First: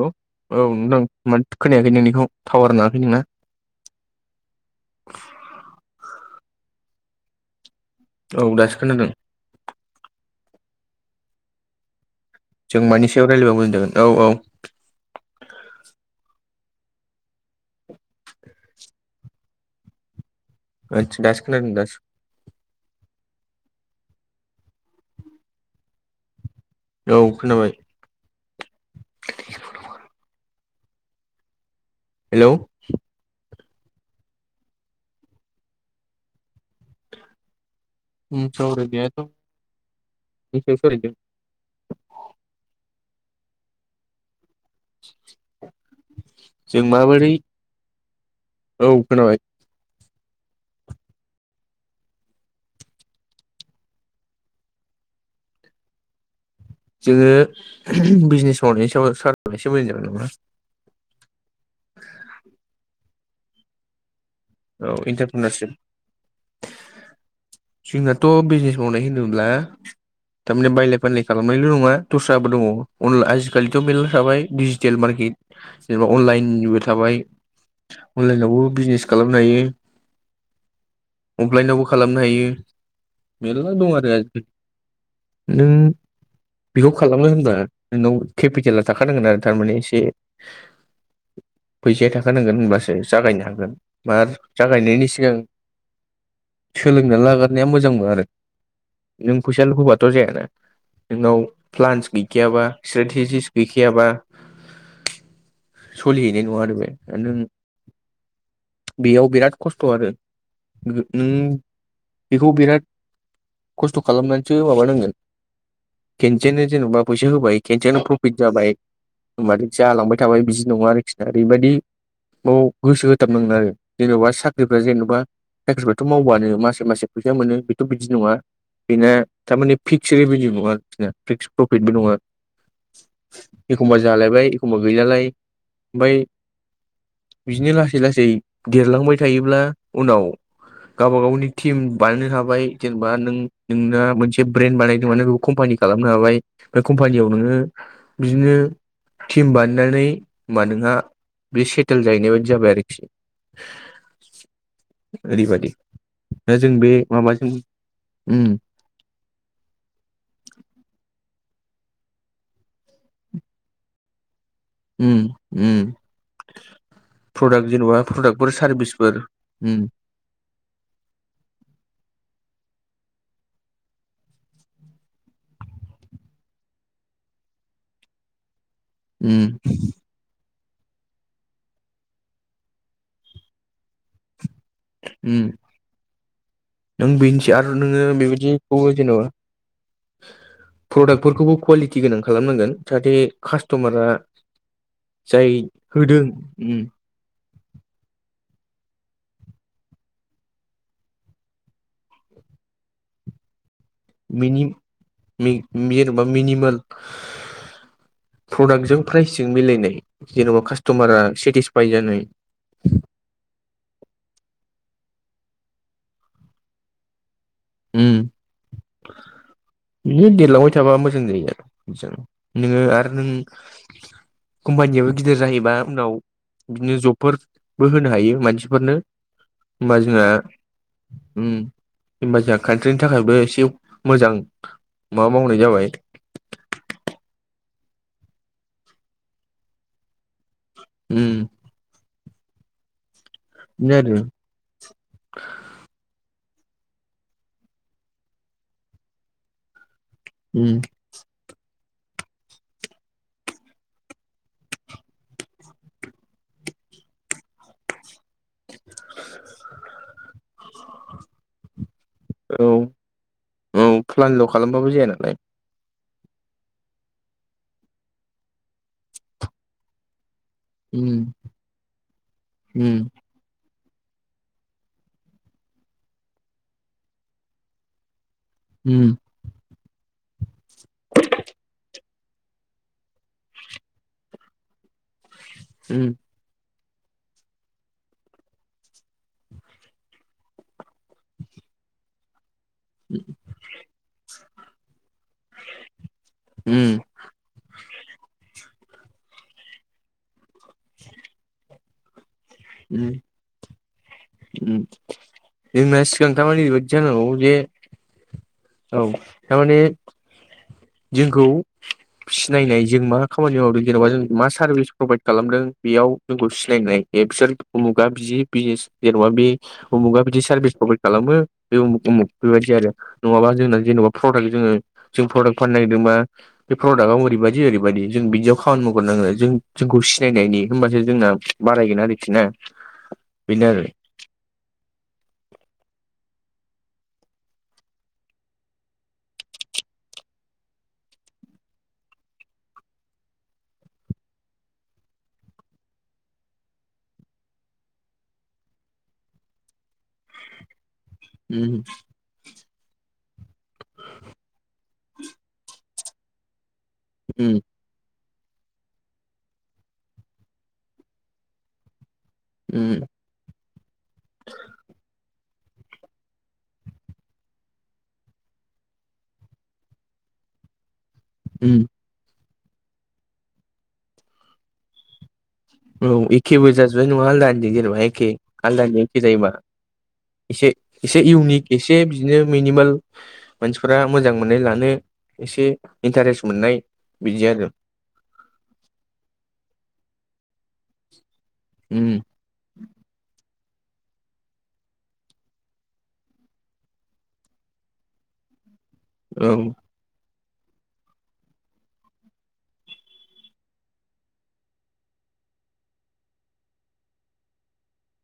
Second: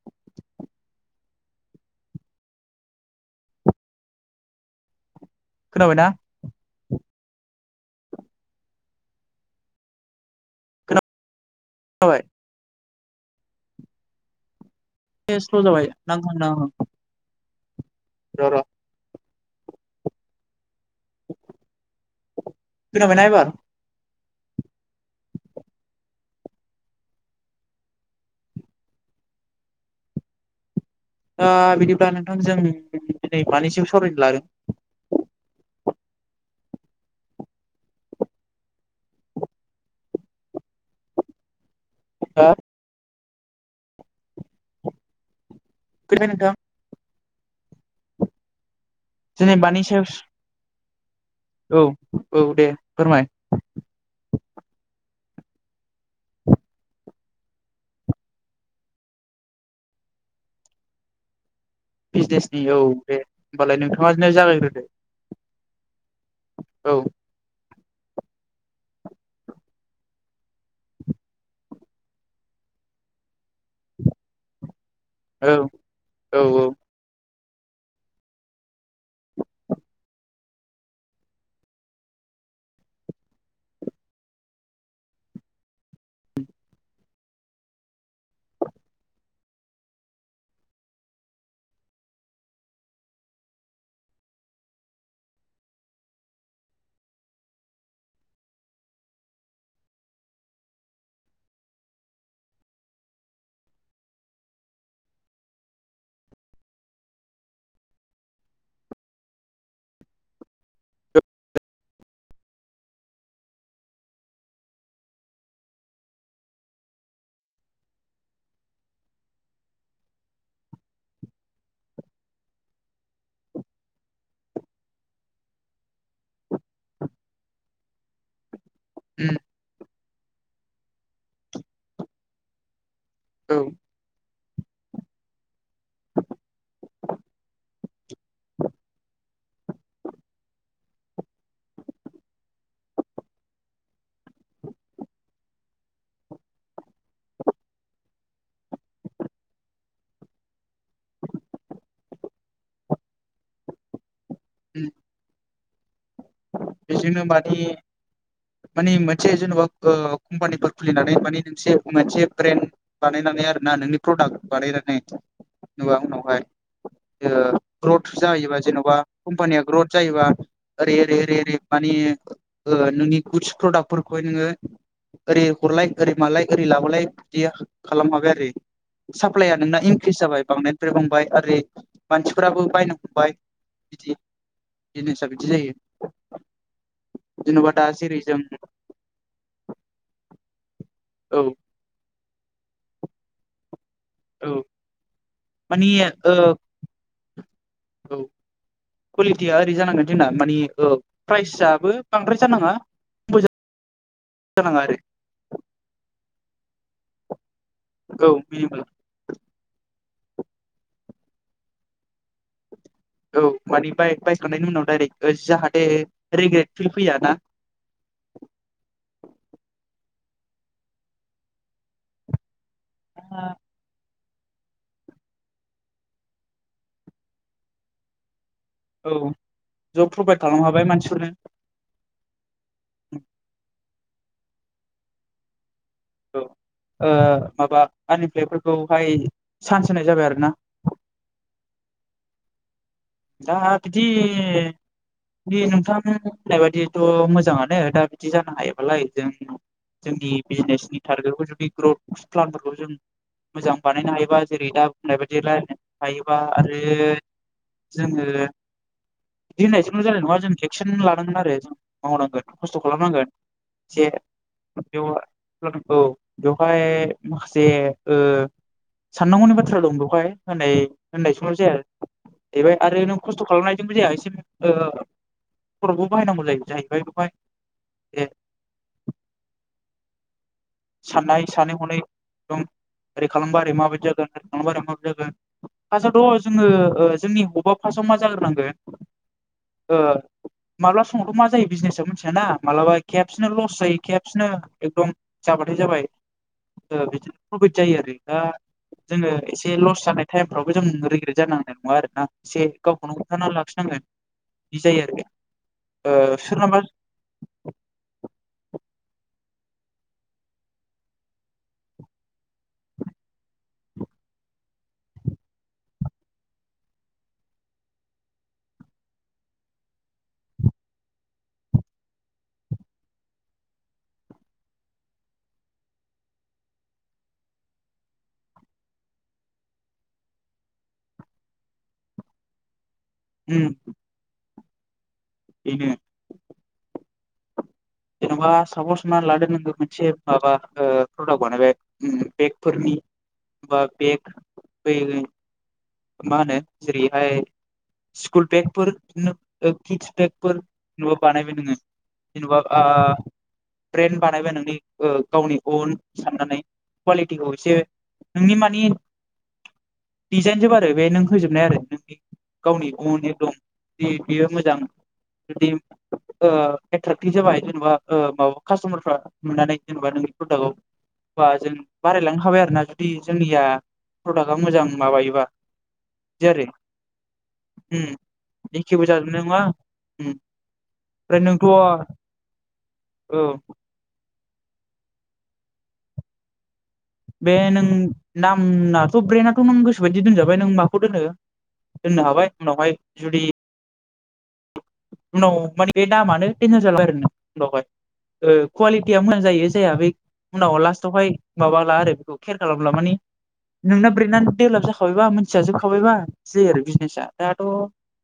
हेल' औव नोंथां? मोन खोनायाखै नोंनिखौ टावार नांङाखैय नोंना खोनाबाय ना औ दासो खोनादों बाय जों मानि सायाव रायज्लायबा मोजां जागोन औ औ- ए स्ल'जाबाय नांब्रोद नांङाब्रोद र' र' ओदस दासो खोनादों दासो खोनाबायना एबार? औ खोनाबाय। दा बिदिब्ला नोंथां हेलौ जों दिनै मानि सायाव सावरायनो लादों? उम सावरायनायाथ' मानि सायाव सावरायदों ओ [inaudible] खैथाय नोंथां जों माबोरै औ खोनाबाय। दिनै मानि सायाव स औ औ दे फोरमाय? जोङो बिजनेस मावनायनि सायाव सावरायबा एसे मोजां जागोन नामा? बिजनेसनि औ दे होनबालाय नोंथाङानो जागायग्रो औ इन्टारप्रिनारशिप औ जोंनाथ' बिजनेस मावनाय होनोब्ला थारमाने बायलाय फानलाय खालामनायल' नङा दस्राबो दङ अनला आजिखालिथ' मेल्ला थाबाय दिडिजिटेल मारक केट औ जेनेबा औ औ अनलाइननिबो थाबाय अनलाइनायावबो बिजिनेस खालामनो हायो। अफलाइनावबो खालामनो हायो मेरला दं आरो आजिख नों बेखौ खालामनो होनोब्ला नोंनाव केपिटेला थाखानांगोन आरो थारमाने एसे फैसाया थाखानांगोन होनबासो जागायनो हागोन। मार जागायनायनि सिगां सोलोंना लाग्रोनाया मोजांबो आरो नों फैसा लु होबाथ' जायाना नोंनाव प्लान्स गैखायाबा सेथेजिस गैखायाबा सलिहैनाय नङा आरो बे नों बेयाव बिराद खस्थ' आरो गो नों बेखौ बिराद खस्थ' खालामनानैसो माबानांगोन। खेनसेनो जेनेबा फैसा होबाय खेनसेनो प्रफिट जाबाय। होमबाथाय जालांबाय थाबाय बिदि नङा आरोखिना ओरैबायदि न गोसो होथाब मोन आरो जेन'बा साख्रिफ्रा जेन'बा साख्रिफ्राथ' मावबानो मासे मासे फैसा मोनो बेथ' बिदि नङा। बेना उम थारमाने फिक्स रेभिनिउ नङा आरोखिना फिक्स प्रफिटबो नङा। औ एखमबा जालायबाय एखमबा गैलालाय ओमफाय बिदिनो लास लासै लासै देरलांबाय थायोब्ला उनाव गावबा गावनि टिम बानायनो थाबाय जेनेबा नों नोंना मोनसे ब्रेन्ड बानायदों माने बे कम्पानि खालामनो हाबाय बे कम्पानियाव नोङो बिदिनो टिम बानायनानै मा नोंहा बे सेटेल जाहैनाय बादि जाबाय आरोख से उम ओरैबादि बेजोंनो माने उम माने मोनसे जेनबा ओ कम्पानिफोर खुलिनानै माने नोंसे मोनसे ब्रेन्ड बानायनानै आरोना नोंनि प्रडाक्ट बानायनानै उम उम जेनेबा उनावहाय इयो प्रडाक्ट जेन'बा ग्रथ प्रडाक्टफोर जाहैबा जेन'बा सारभिसफोर कम्पानिया उम ग्रथ जायोबा ओरै ओरै ओरै ओरै माने ओ नोंनि गुड्स प्रडाक्टफोरखौहाय नोङो ओरै हरलाय ओरै मालाय ओरै लाबोलाय बिदिया खालाम खाबाय आरो उम सापलाया नोंना इनक्रिस जाबाय बांनाय जो बांबाय आरै मानसिफोराबो बायनो हमबाय बिदि। जिनिसा उम बिदि जायो। नों बिनस जेन'बा आरो दा नोङो जेरै जों बेबायदिखौ बुङो जेन'बा औ प्रदाक्टफोरखौबो कुवालि टि गोनां खालामनांगोन जाहाथे कास्टमारा औ जाय मानि होदों ओ उम औ कुवालिटिया ओरै जानांगोन जोंना मानि ओ प्राइस आबो बांद्राय जानाङा [inaudible] बिनि जानाङा आरो मे जेन'बा मिनिमोल औ मिनिमाम प्रडाक्टजों प्राइसजों मिलायनाय जेन'बा कास्ट'मारा सेटिसफाइ जानाय औ मानि बाय बायखांनायनि उनाव डायरेक्ट जाहाथे रिग्रेट फिल फैया ना? उम बिनो देरलांबा थाबा मोजां जायो नोङो आर नों आंहा कम्पानियाबो गिदिर जाहैबा उनाव बिदिनो जबफोरबो होनो हायो मानसि फोरनो औ होमबा जब जोंहा प्रभाइद खालाम हाबाय मानसिफोरनो उम होनबा जोंहा कान्ट्रिनि थाखायबो एसे मोजां मा मावनाय जाबाय औ माबा आन एप्लइफोरखौहाय चान्स होनाय जाबाय आरोना उम दा बिदिनो बिदि आरो बे नोंथां होननाय बादिथ' मोजाङानो दा बिदि जानो हायोबालाय जों जोंनि उम बिजनेसनि टारगेटखौ जुदि ग्रथ प्लानफोरखौ जों मोजां बानायनो हायोबा जेरै दा बुंनायबादि [unintelligible] हायोबा आरो जोङो [inaudible] बिदि होननायजोंल' जानाय नङा जों एक्सन लानांगोन आरो जों मावनांगोन औ खस्थ' खालामनांगोन औ जे प्लाानल' खालामबाबो जाया नालाय बेवहाय औ बेवहाय माखासे ओ साननांगौनि बाथ्रा दं बेवहाय होनै उम होननाय जोंल' जाया बेबाय उम आरो नों खस्थ' खालामनायजोंबो जाया एसे ओ खर'बो बाहायनांगौ जायो जाहैबाय बेवहाय [unintelligible] उम साननाय सानै हनायै एदम ओरै खालामबा ओरै माबायदि जागोन [unintelligible] माबोरै जागोन उम फार्स्आवथ' जोङो ओ जोंनि हबा फार्स्टआव मा जाग्रोनांगोन माब्ला समावथ' मा जायो बिजनेसाव मिथियाना माबलाबा खेबसेनो लस जायो खेबसेनो एकदम जाबाथाय जाबाय उम ओ बिदि प्रफिट जायो आरो दा जोङो एसे लस जानाय टाइमफ्रावबो जों रिग्रेट जानांनाय नङा आरोना इसे उम गावखौनो हमथाना लाखिनांगोन उम बिदि जायो आरो जोंना सिगां ओ तारमाने सोरनाबा ओरैबायदि जानांगौ जे औ थारमाने जोंखौ सिनायनाय जों मा खामानि मावदों जेन'बा जों मा सार्भिस प्रभाइद खालामदों बेयाव जोंखौ सिनायनाय एकसोर अमुगा बि बिजनेस जेन'बा बे उमुगा बिदि सार्भिस प्रभाइद खालामो बे उमुग उमुग बेबायदि आरो नङाबा जोंना जेनेबा प्रडाक्ट जोङो जों प्रडाक्ट फाननो नागिरदों बा बे प्रडाक्टआव ओरैबायदि ओरैबायदि जों बिदियाव खामानि मावग्रनांगो जों जोंखौ सिनायनायनि होमबासो जोंना बारायगोन आरोखि ना बेनो उम आरो ऐनो जेनेबा सापस हमना लादो नों मोनसे माबा ओ प्रडाक्ट बानायबाय उम बेगफोरनि बा बेग [unintelligible] मा होनो जेरैहाय स्कुल बेगफोर ओ किदस बेगफोर न'आ बानायबाय नोङो उम जेनेबा आ ब्रेन्ड बानायबाय नोंनि ओ गावनि अन साननानै कुवालिटिखौ उम एसे नोंनि मानि डिजाइन जोब आरो बे नों होजोबनाय आरो नोंनि गावनि उम अनेग दं बि बेयो मोजां बिबदि ओ एट्राकटिभ जाबाय जेन'बा ओ माबा कास्ट'मारफ्रा। नुनानै जेनेबा नोंनि प्रडाकखौ। बा जों उम बारायलांनो हाबाय आरोना जुदि जोंनिया प्रडाक्आ मोजां माबायोबा। औ बिदि आरो एखेबो जाजोबबाय नङा आलदानि जेनेबा उम एखे एखेबो आलदानि एखे जाजोबनाय जायोबा। नङा उम एसे एसे ओमफ्राय नोंथ' इउनिक औ एसे बिदिनो मिनिमाल मानसि फोरा मोजां मोननाय लानो एसे इन्टारेस्ट मोननाय। बिदि बे आरो नों नामआथ' ब्रेथ' नों गोसोबायदि दोनजाबाय नों माखौ दोनो। उम दोननो हाबाय उनावहाय जुदि। उनाव माने बे दामानो देनजार जालांबाय आरो उनावहाय ओ कुवालि कुवालितिया मोजां औ जायो जाया बे उनाव लास्टावहाय माबाला आरो बेखौ केयार खालामब्ला माने नोंना ब्रैनानै डेभेलप जाखाबायबा मोनथिया जोबखाबायबा जायो आरो बिजनेसा दाथ'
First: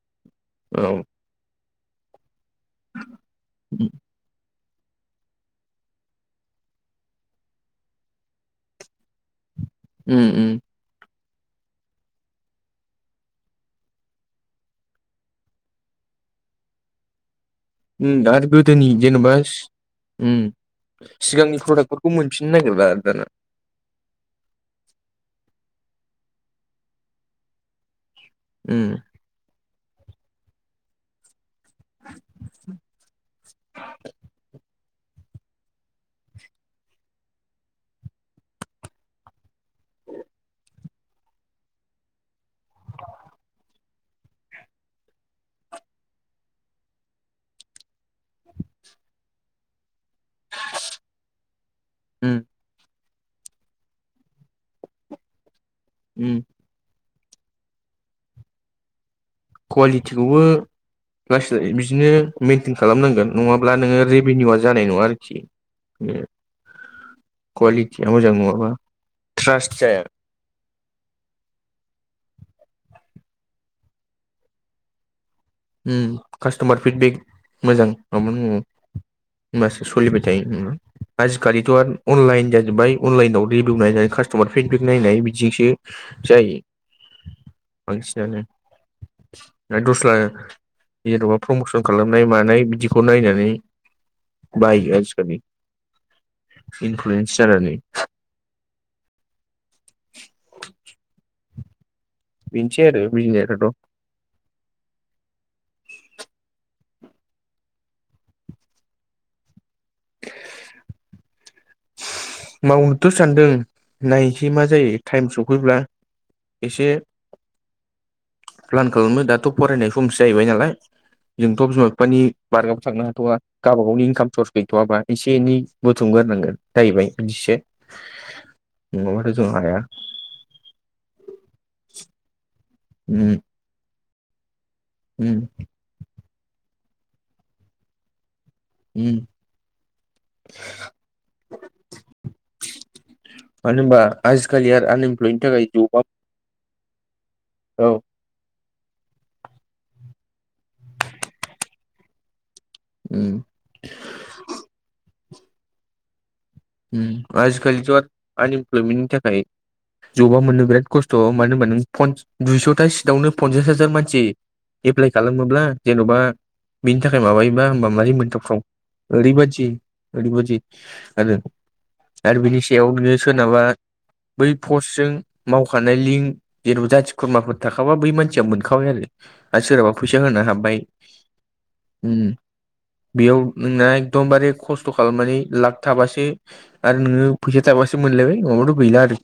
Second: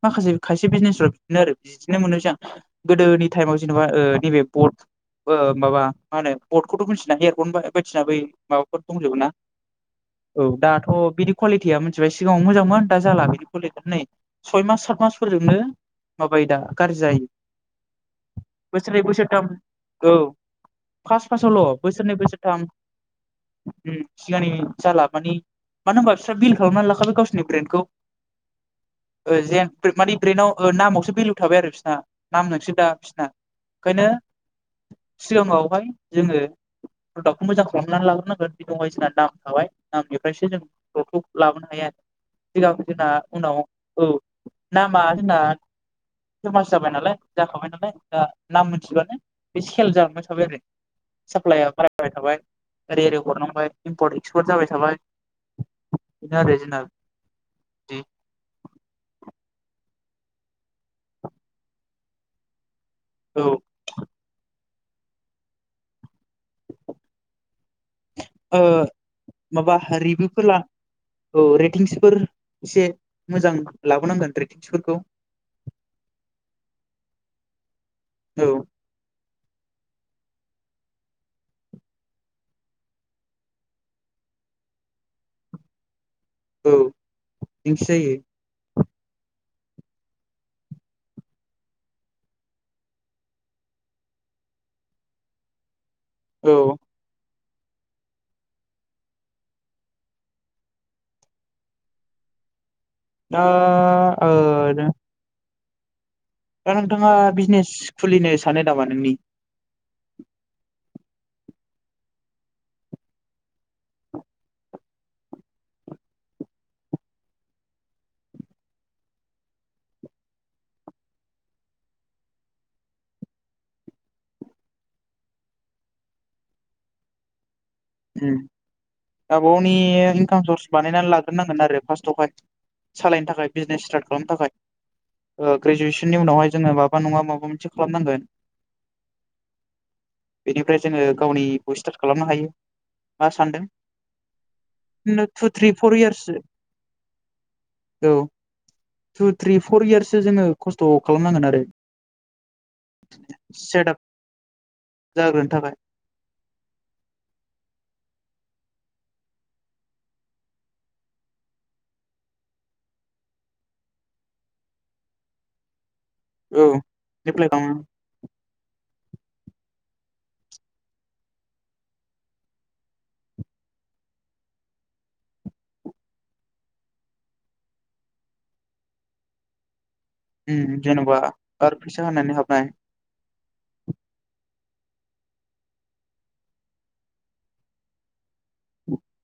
माखासे खायसे औ बिजनेसफोर बिदिनो आरो बिदिनो मोनोसै सिगां गोदोनि टाइमाव उम जेन'बा ओ नैबे पर्ट ओ माबा मा होनो पटखौथ' मिथिना हेयारफन बायदिसिना बै माबाफोर दंजोबो ना। औ उम दाथ' बिदि कुवालिटिया मिथिबाय सिगाङाव मोजांमोन दा जाला बिदि कुवालिटिया नै सय मास सात मासफोरजोंनो माबायो दा गाज्रि जायो। उम दा आरो गोदोनि बोसोरनै जेनेबा बोसोरथाम औ उम। फार्स्ट सिगांनि फार्स्टआवल' प्रडाक्ट फोरखौ बोसोरनै मोनफिननो बोसोरथाम नागिरला दाना। उम सिगांनि जाला मानि मानो होनबा बिस्रा बिल खालामनानै लाखाबाय गावसिनि ब्रेन्डखौ। उम। ओ जेनफोर मानि ब्रेनाव ओ नामावसो भेलु थाबाय आरो बिसोरना नाम नोंसो दा बिसोरना ओंखायनो सिगाङावहाय जोङो। प्रडाकखौ मोजां खालामनानै लाग्रोनांगोन बायदिसिना नाम थाबाय नामनिफ्रायसो जों। फथ' लाबोनो हायो सिगां जोंना उनाव औ नामा जोंना फेमास जाबाय नालाय जाखाबाय नालाय दा नाम मोनथिबानो बे सेल जाबाय। थाबाय आरोै साप्लइआ बारायाय उम थाबाय। ओरै ओरै हरनांबाय इमपर्ट एक्सपर्ट जाबाय थाबाय उम बेनो आरो जोंना बिदि कुवालिटिखौबो लासै लाै बिदिनो मेइेनटेन खालामनांगोन औ नङाब्ला नोङो रि रभिनिउआ जानाय नङा आरोखि बेनो कुवालिटिया मोजां नङाबा ट्रास्ट जाया। बेफोर ला औ रेटिंसफोर एसे मोजां लाबोनांगोन रेटिंसफोरखौ। उम कास्ट'मार फिडबेक मोजां मामा औ नांगोन। होमबासो सोलिबाय थायो उम आजिखालिथ'अनलाइन जाजोब्बाय अनलाइनाव रिभिउ नायनानै कास्ट'मार फिडबेक नायनाय बिदिजोंसो जायो औ बिदिसो जायो बांसिनानो दस्रा मिरुआव प्रमसन खालामनाय मानाय बिदिखौ नायनानै बायो आजिखालि औ इनफ्लुयन्स नायनानै बिनोसै आरो बिजनेसाथ' [inaudible] दा नोंथाङा बिजिनेस खुलिनो सानो नामा नोंनि? [inaudible] मावनोथ' सानदों नायनोसै मा जायो टाइम सफैब्ला एसे प्लान खालामो दाथ' फरायनाय समसो जाहैबाय नालाय जोंथ' बिमा बिफानि बारगाबो थांनो हाथ'वा। गावबा गावनि इनकाम सर्स गैथ'वाबा एसे एनै बुथुमग्रोनांगोन जाहैबाय बिदिसो उम [unintelligible] नङाबाथ' जों हाया इनकाम सर्स बानायनानै लाग्रोन नांगोन आरो फार्स्टआवहाय सालायनो उम थाखाय बिजिनेस स्टार्ट खालामनो थाखाय। उम ओ ग्रेजुवेसननि उनावहाय जोङो माबा नङा माबा मोनसे खालामनांगोन। उम बेनिफ्राय जोङो गावनिखौ स्टार्ट खालामनो हायो। मा मानो होनबा आजिखालि आरो सानदों आनइमप्लयनि थु थाखाय थ्रि फर जबा इयार्ससो औ। टु थ्रि फर इयार्सो जोङो खस्थ' खालामनांगोन आरो। उम सेटआप जाग्रोनो थाखाय उम आजिखालिथ' आनइमप्लयमेन्टनि थाखाय जबा मोननो बिराद खस्थ' मानो होनबा नों दुइस'था सिटावनो पनसास हाजार मानसि एप्लाइ खालामोब्ला जेन'बा औ बिनि थाखाय एप्लाइ माबायोबा खालामो होमबा माब्रै मोनथावथाव? ओरै बादि ओरैबादि आरो आरो बिनि सायाव बिनो सोरनाबा बै पस्टजों मावखानाय लिंक जेन'बा जाथि खुरमाफोर थाखाबा बै मानसिया मोनखाबाय आरो। आरो सोरहाबा फैसा होना उम हाब्बाय जेन'बा आरो फैसा उम होनानै हाबनाय बेयाव नोंना एकदमबारे खस्थ' खालामनानै लाखथाबासो आरो नोङो फैसा थाबासो मोनलायबाय नङाब्लाथ गैला आरो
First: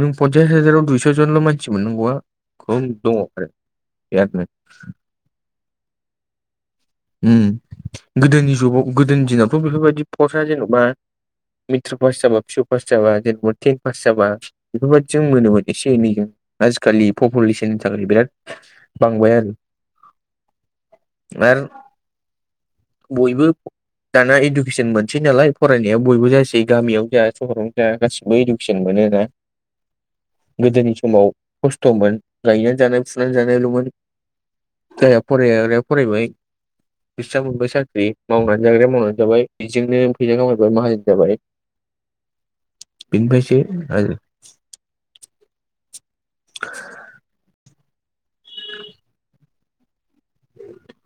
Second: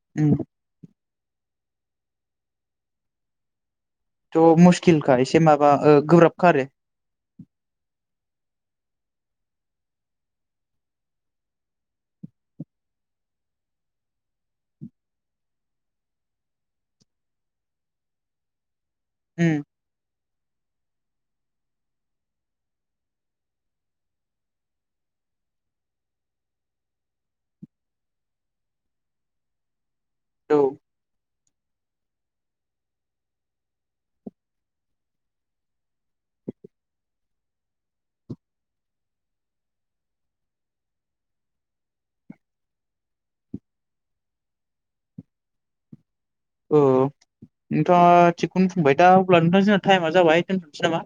नों उम पन्सास हाजाराव दुइस' जनल' मानसि मोननांगौआ खम दङ आरो बिरादनो थ' मुस्किलखा एसे माबा गोब्राबखा आरो उम गोदोनि जुगाव गोदोनि दिनावथ' बेफोरबायदि पसआ जेन'बा मेट्रिक पास जाबा पिऊ पास जाबा जेनबा तेन पास जाबा बेफोरबायदिजों मोनोमोन एसे एनै जों आजिखालि पपुलेसननि थाखाय बिराद बांबाय आरो उम आर बयबो दाना इडुकेसनमोन थि नालाय फरायनाया बयबो जासै गामियाव जा सहरावनो जा गासिबो इडुकेसन मोनोना औ गोदोनि समाव खस्थ'मोन गायनान जानाय फुनान जानायल'मोन जायहा फराया बेहा फरायबाय बिस्रा मोनबाय साख्रि मावनानै जाग्राया मावनानै जाबाय बेजोंनो फैसा खामायबाय माहाजोन जाबाय बेनिफ्रायसो आरो औ नोंथाङा थिगखौनो बुंबाय दा अब्ला नोंथां जोंहा टाइमा जाबाय दोनथ'नोसै नामा?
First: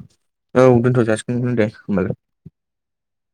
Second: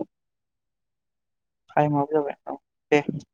औ दोनथ' जासि टाइम आबो जाबाय औ दे।